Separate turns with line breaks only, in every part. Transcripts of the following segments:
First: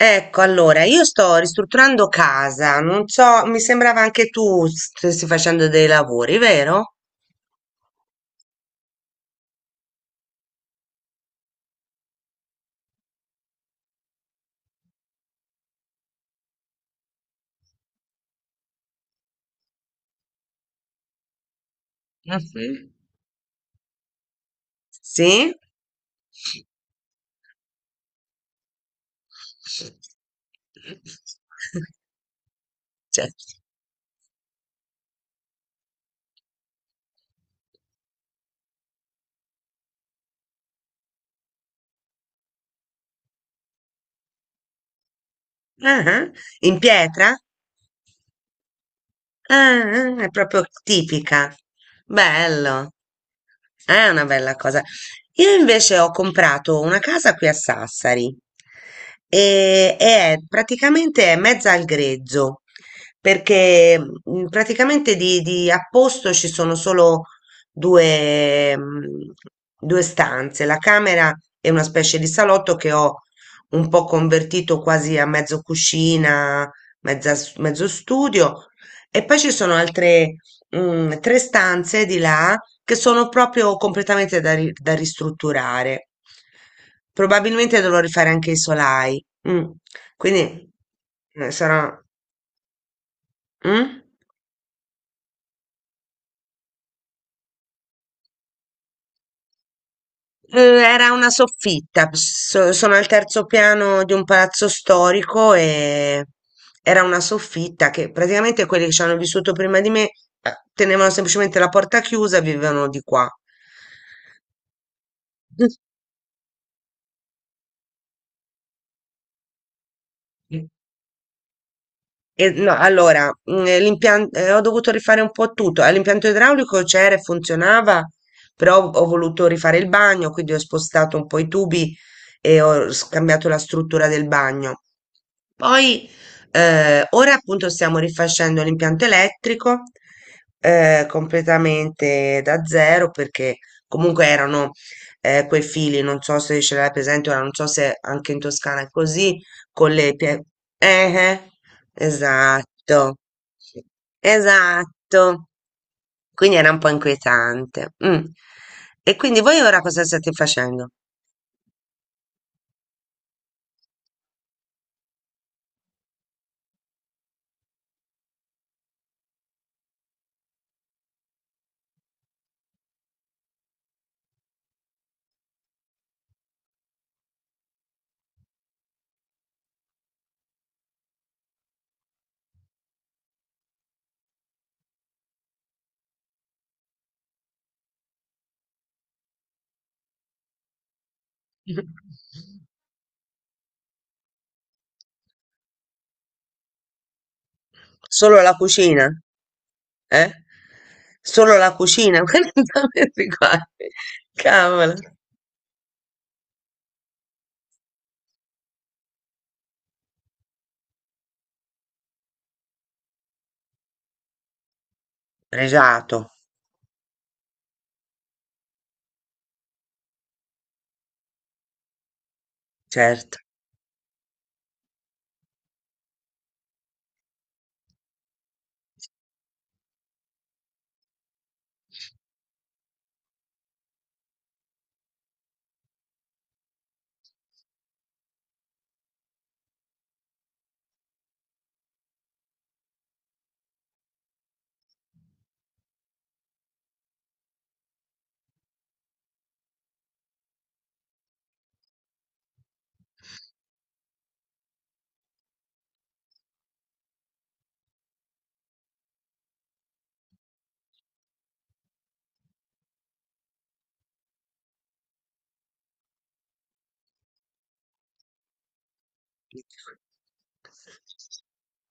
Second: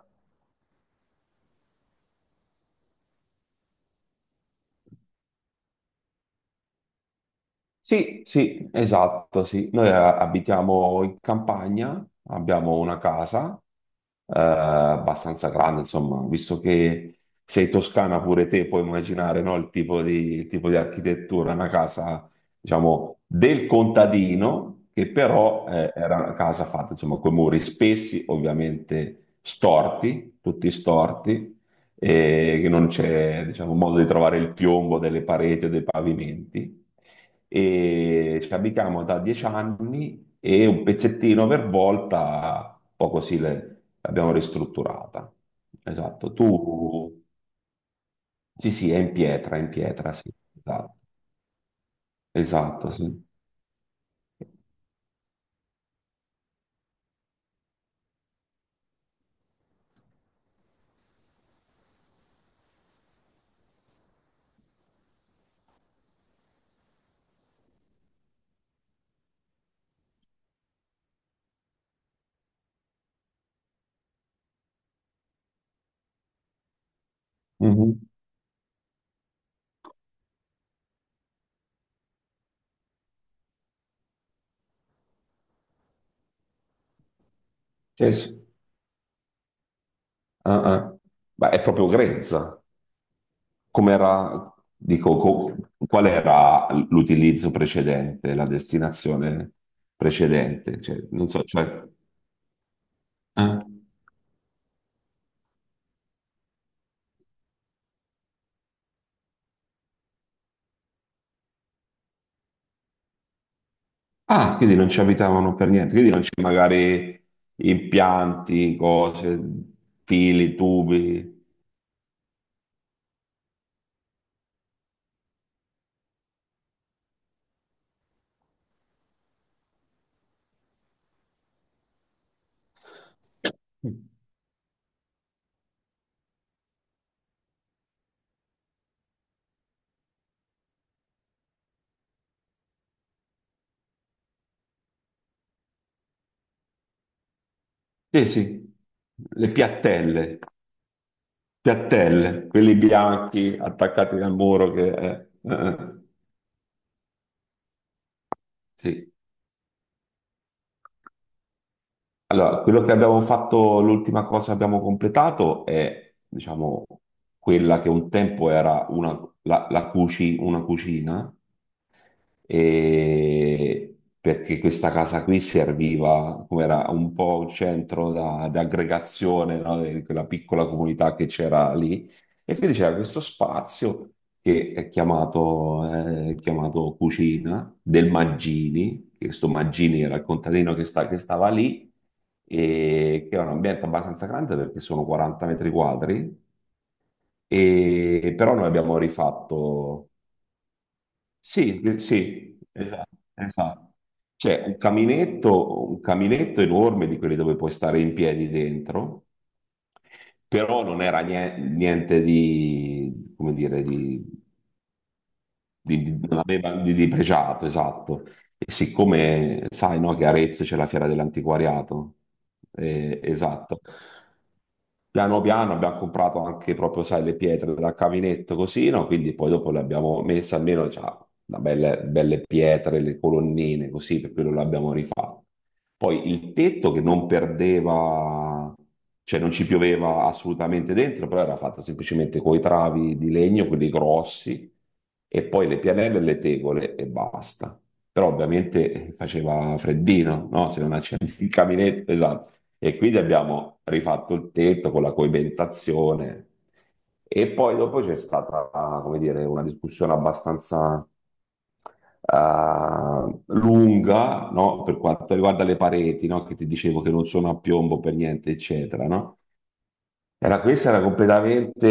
Ecco, allora, io sto ristrutturando casa, non so, mi sembrava anche tu stessi facendo dei lavori, vero?
Sì, sì, esatto, sì. Noi abitiamo in campagna, abbiamo una casa abbastanza grande, insomma, visto che sei toscana pure te, puoi immaginare, no, il tipo di architettura, una casa,
Ah, sì?
diciamo, del contadino, che
Sì?
però era una casa fatta, insomma, con muri spessi, ovviamente storti, tutti storti, e che non
Cioè,
c'è, diciamo, modo di trovare il piombo delle pareti o dei pavimenti e ci abitiamo da 10 anni e un pezzettino per volta, un po' così l'abbiamo ristrutturata.
ah,
Esatto,
in
tu...
pietra?
Sì, sì, è in
Ah,
pietra,
ah, è
sì.
proprio
Esatto,
tipica. Bello.
esatto, sì.
È una bella cosa. Io invece ho comprato una casa qui a Sassari e è praticamente è mezza al grezzo, perché praticamente di apposto ci sono solo due, mm, due stanze, la camera è una specie di salotto che ho un po' convertito quasi a mezzo cucina, mezzo
Mhm.
studio e poi ci sono altre tre stanze di là che sono proprio completamente da ristrutturare. Probabilmente dovrò
Sì,
rifare
sì.
anche i solai. Mm.
Ah,
Quindi
ah. Ma è proprio
sarà.
grezza.
Mm?
Com'era, dico, qual era l'utilizzo precedente, la destinazione
Eh,
precedente? Cioè,
Era
non
una
so, cioè...
soffitta. Sono al terzo
eh?
piano di un palazzo storico e era una soffitta che praticamente quelli che ci hanno vissuto prima di me tenevano semplicemente la porta chiusa e vivevano di qua.
Ah, quindi non ci abitavano per niente, quindi non c'è magari impianti, cose, fili, tubi.
E no, allora, l'impianto, ho dovuto rifare un po' tutto. L'impianto idraulico c'era e funzionava, però ho voluto rifare il bagno, quindi ho spostato un po' i tubi e ho scambiato la struttura del bagno. Poi, ora appunto stiamo rifacendo l'impianto elettrico, completamente da zero, perché comunque erano, quei fili, non so se ce l'hai presente, ora non so se
Sì,
anche in
sì,
Toscana è così,
le
con le
piattelle,
pie- eh, eh.
piattelle, quelli
Esatto,
bianchi attaccati al muro che...
esatto. Quindi era un po' inquietante. Mm.
sì.
E quindi voi ora cosa state facendo?
Allora, quello che abbiamo fatto, l'ultima cosa che abbiamo completato è, diciamo, quella che un tempo era una cucina, e perché questa casa qui serviva come era un po' un centro di aggregazione, no, di quella piccola comunità che c'era lì. E quindi c'era questo spazio che è chiamato Cucina del Maggini, che questo Maggini era il contadino che stava lì, e che è un ambiente abbastanza grande perché sono 40 metri quadri, e,
Solo
però
la
noi abbiamo
cucina?
rifatto.
Eh? Solo la
Sì,
cucina?
sì,
Guarda,
esatto,
metti qua.
esatto. C'è
Cavolo.
un caminetto enorme di quelli dove puoi stare in piedi dentro, però non era niente di, come dire,
Pregiato,
non aveva di pregiato, esatto. E siccome sai, no, che a Arezzo c'è la Fiera dell'Antiquariato,
certo.
esatto. Piano piano abbiamo comprato anche proprio, sai, le pietre da caminetto così, no? Quindi poi dopo le abbiamo messe almeno, cioè, da belle, belle pietre, le colonnine così, per quello l'abbiamo rifatto. Poi il tetto che non perdeva, cioè non ci pioveva assolutamente dentro, però era fatto semplicemente con i travi di legno, quelli grossi, e poi le pianelle e le tegole e basta. Però ovviamente faceva freddino, no? Se non accendi il caminetto, esatto. E quindi abbiamo rifatto il tetto con la coibentazione. E poi dopo c'è stata, come dire, una discussione abbastanza lunga, no? Per quanto riguarda le pareti, no? Che ti dicevo che non sono a piombo per niente, eccetera, no? Era, questa era completamente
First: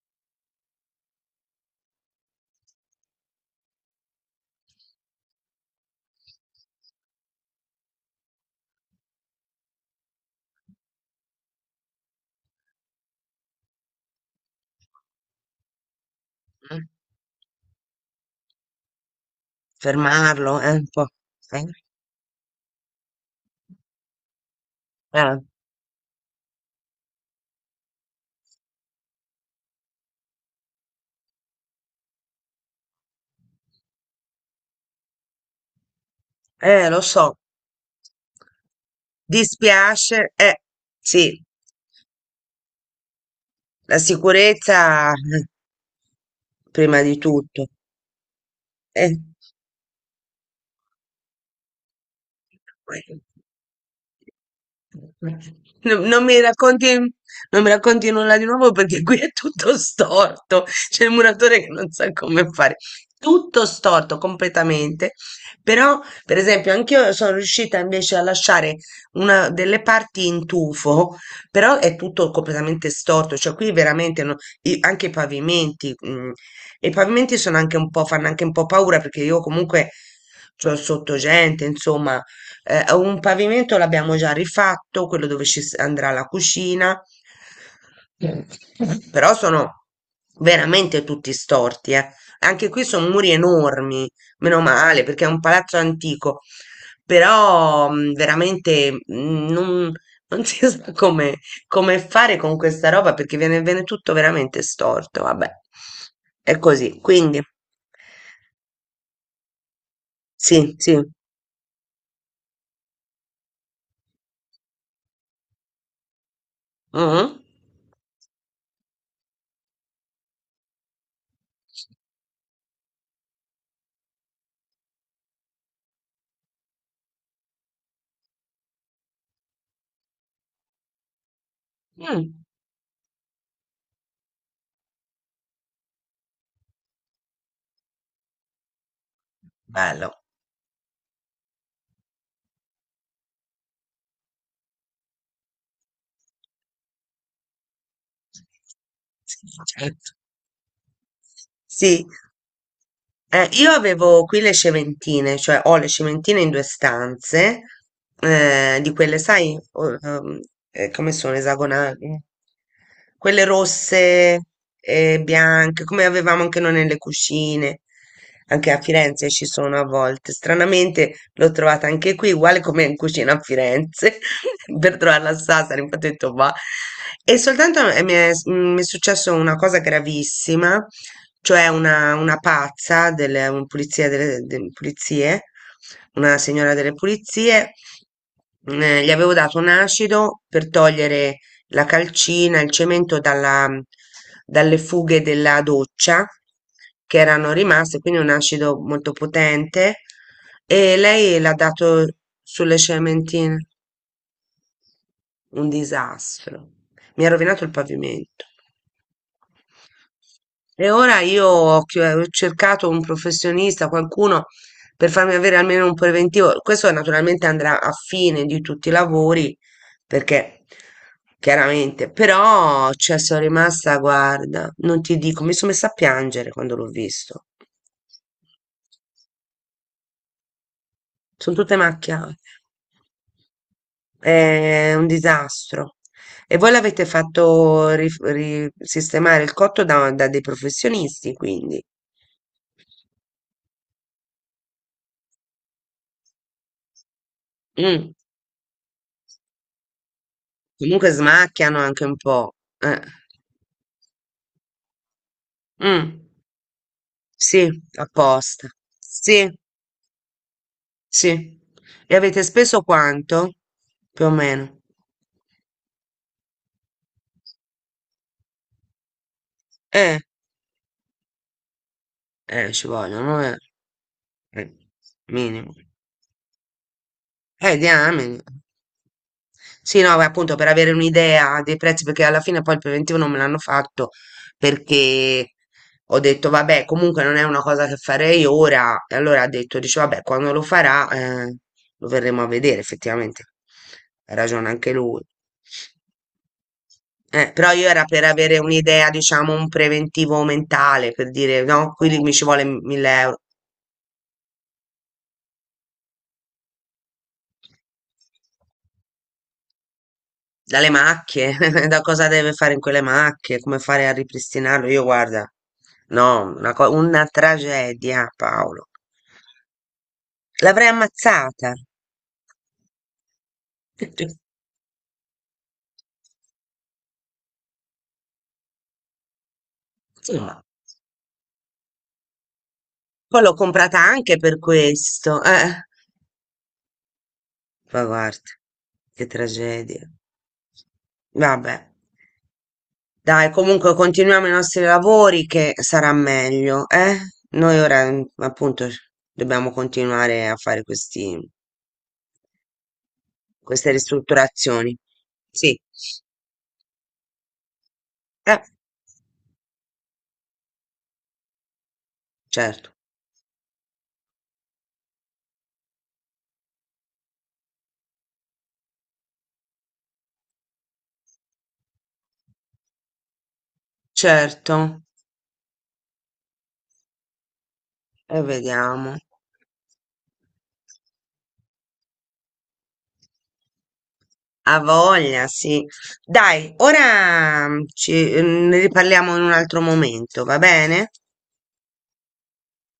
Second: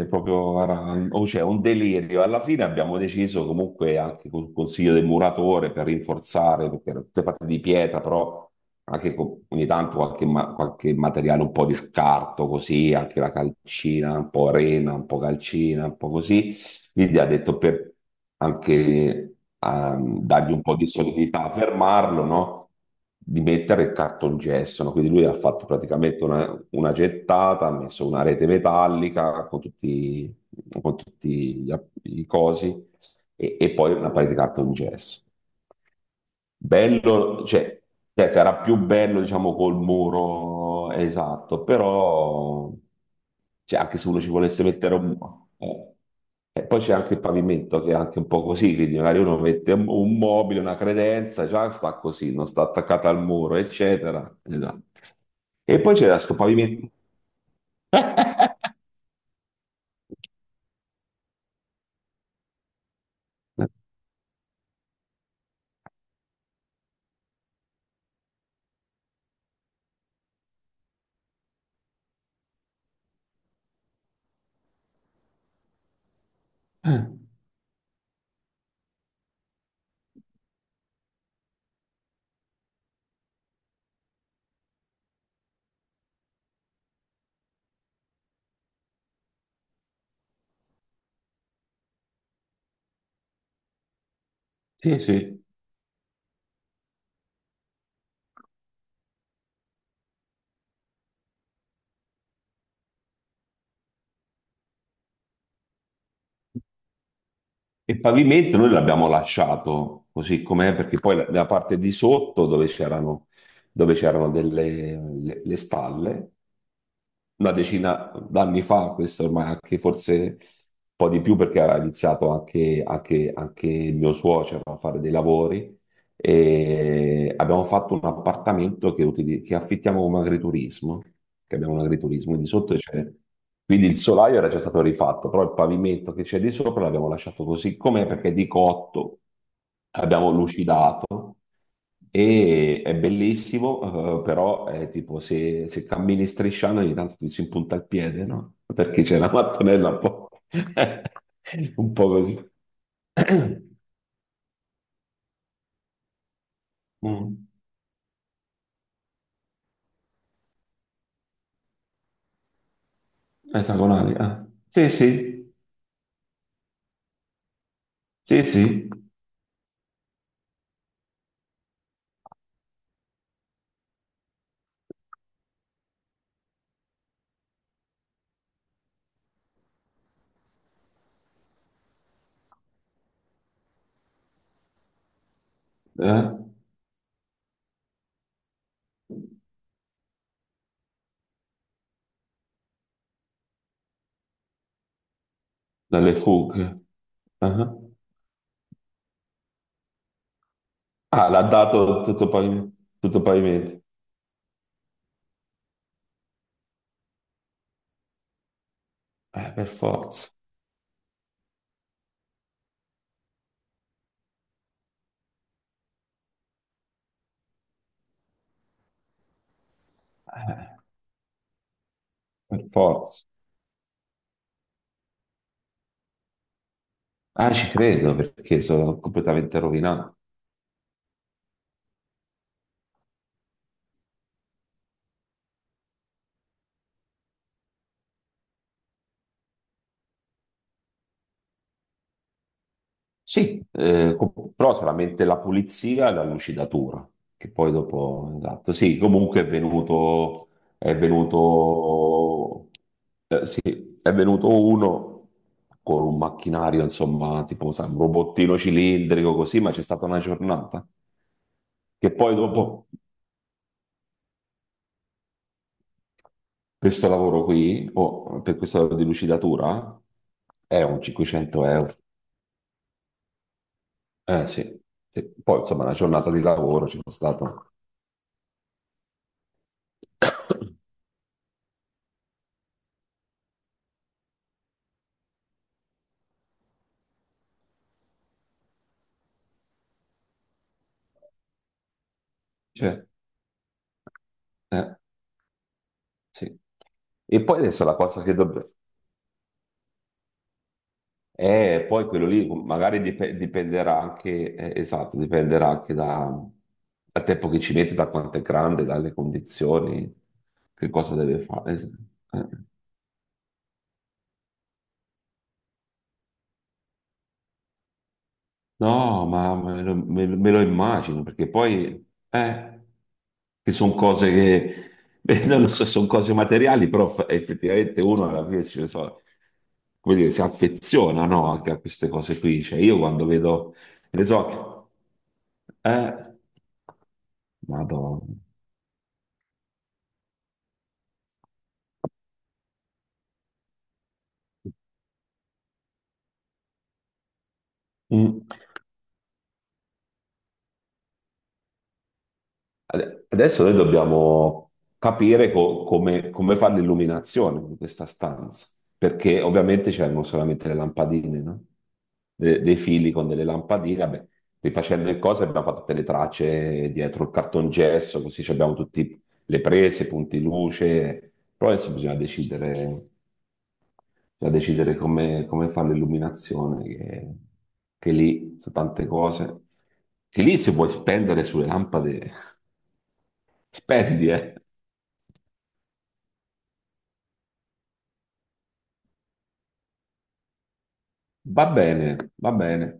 proprio, era- o cioè, un delirio. Alla fine abbiamo deciso comunque anche col consiglio del muratore per rinforzare, perché erano tutte fatte di pietra, però anche con, ogni tanto qualche, qualche materiale un po' di scarto, così, anche la calcina, un po' arena, un po' calcina, un po' così.
Mm.
Quindi ha detto per anche dargli
Fermarlo
un
è
po'
un
di
po'.
solidità,
Eh,
fermarlo, no? Di mettere il cartongesso, no? Quindi lui ha
eh,
fatto praticamente una gettata, ha messo una rete metallica con tutti gli i cosi e poi una parete di cartongesso.
lo so.
Bello, cioè, sarà più bello, diciamo, col
Dispiace.
muro
Sì.
esatto, però cioè, anche
La
se uno ci volesse mettere
sicurezza
un... eh, E poi c'è
prima
anche
di
il
tutto.
pavimento che è anche un po' così, quindi
E
magari uno mette un mobile, una credenza, già sta così, non sta attaccata al muro, eccetera. Esatto. E poi
Non,
c'era
non
questo
mi
pavimento.
racconti, non mi racconti nulla di nuovo perché qui è tutto storto. C'è il muratore che non sa come fare. Tutto storto completamente. Però, per esempio, anch'io sono riuscita invece a lasciare una delle parti in tufo, però è tutto completamente storto. Cioè, qui veramente anche i pavimenti. E i pavimenti sono anche un po', fanno anche un po' paura perché io comunque c'ho sotto gente, insomma. Un pavimento l'abbiamo già rifatto, quello dove ci andrà la cucina, però sono veramente tutti storti, eh. Anche qui sono muri enormi, meno
Sì,
male, perché è un
sì.
palazzo antico, però veramente non si sa come, fare con questa roba perché viene tutto veramente storto, vabbè. È così, quindi
E il pavimento noi l'abbiamo lasciato così
sì,
com'è,
sì.
perché poi la parte di sotto dove c'erano delle le stalle,
Mhm.
una decina d'anni fa, questo ormai anche forse un po' di più perché aveva iniziato anche il mio suocero a fare dei lavori e abbiamo fatto un appartamento che, che affittiamo come agriturismo, che abbiamo un
Mm.
agriturismo, e di sotto c'è, quindi il solaio era già stato rifatto, però il pavimento che c'è di sopra l'abbiamo lasciato così com'è perché è di cotto,
Bello.
abbiamo lucidato e è bellissimo, però è tipo se cammini strisciando ogni tanto ti si impunta il piede, no? Perché c'è la
Sì,
mattonella un
certo.
po', un
Sì,
po' così.
io avevo qui le cementine, cioè ho le cementine in due
Mm.
stanze, di quelle, sai, come sono esagonali? Quelle
Esagonali, eh.
rosse
Sì, sì,
e bianche, come avevamo anche noi nelle cucine,
sì,
anche a
sì,
Firenze ci sono a volte. Stranamente l'ho trovata anche qui, uguale come in cucina a Firenze, per trovarla a Sassari, infatti ho detto va. E soltanto mi è successo una cosa gravissima, cioè una pazza delle un- pulizia delle, de- pulizie,
eh.
una signora delle pulizie. Gli avevo dato un acido per togliere la calcina, il cemento dalle fughe della
Dalle
doccia
fughe.
che erano
Eh.
rimaste, quindi un acido molto potente. E
Ah,
lei
l'ha
l'ha
dato
dato
tutto pavimento.
sulle
Tutto
cementine.
pavimento.
Un disastro. Mi ha rovinato il pavimento.
Per forza,
E ora io ho cercato un professionista, qualcuno per farmi avere almeno un preventivo. Questo naturalmente andrà a fine di tutti i lavori, perché
eh,
chiaramente,
per
però cioè,
forza.
sono rimasta, guarda, non ti dico, mi sono messa a piangere quando l'ho visto.
Ah, ci credo perché sono completamente rovinato.
Son tutte macchiate. È un disastro. E voi l'avete fatto sistemare il cotto da dei professionisti, quindi.
Sì, però solamente la pulizia e la lucidatura, che poi
Mm.
dopo, esatto, sì, comunque è
Comunque smacchiano anche un po'.
venuto,
Eh.
sì, è venuto uno con un
Mm.
macchinario, insomma,
Sì,
tipo sai, un robottino
apposta.
cilindrico
Sì,
così, ma c'è stata una giornata
sì.
che
E
poi
avete speso
dopo
quanto? Più o meno.
questo lavoro qui, o per questo lavoro di lucidatura,
Eh,
è un 500 euro.
ci vogliono, eh.
Eh
Eh,
sì, sì. Poi
Minimo.
insomma una giornata di lavoro c'è stata.
Diamine. Sì, no, beh, appunto per avere un'idea dei prezzi, perché alla fine poi il preventivo non me l'hanno fatto perché ho detto, vabbè, comunque non è una cosa che farei ora. E allora ha detto, dice, vabbè, quando lo farà, lo verremo a vedere,
Cioè,
effettivamente. Ha ragione anche
eh,
lui.
sì. E
Eh,
poi
però
adesso
io
la
era per
cosa che
avere
dobbiamo...
un'idea, diciamo, un preventivo mentale, per dire, no,
Poi
qui
quello
mi ci
lì
vuole
magari
1000 euro.
dipenderà anche, esatto, dipenderà anche da, dal tempo che ci mette, da quanto è grande, dalle condizioni,
Dalle
che cosa deve
macchie,
fare.
da cosa
Eh.
deve fare in quelle macchie, come fare a ripristinarlo? Io guarda, no, una tragedia, Paolo.
No, ma me lo
L'avrei
immagino perché
ammazzata.
poi, che sono cose che, beh, non lo so, sono cose materiali, però effettivamente uno alla fine come dire, si
No.
affeziona, no, anche a queste cose qui. Cioè, io quando
Poi l'ho
vedo,
comprata
ne
anche per
so,
questo. Eh,
eh,
ma
Madonna.
guarda, che tragedia. Vabbè, dai, comunque continuiamo i nostri lavori che sarà meglio, eh? Noi ora,
Mm.
appunto, dobbiamo continuare a fare questi
Adesso noi
Queste
dobbiamo
ristrutturazioni.
capire
Sì,
come fare l'illuminazione di questa
eh,
stanza, perché ovviamente c'erano solamente le lampadine, no? Dei
certo,
fili con delle lampadine, vabbè, rifacendo le cose abbiamo fatto tutte le tracce dietro il cartongesso, così ci abbiamo tutte le prese, i punti luce, però adesso bisogna decidere
certo,
come, fare l'illuminazione, che
e
lì sono tante
vediamo.
cose, che lì se vuoi spendere sulle lampade, spendi, eh.
Ha voglia, sì. Dai, ora ci, ne riparliamo in un altro momento, va bene?
Va bene, va bene.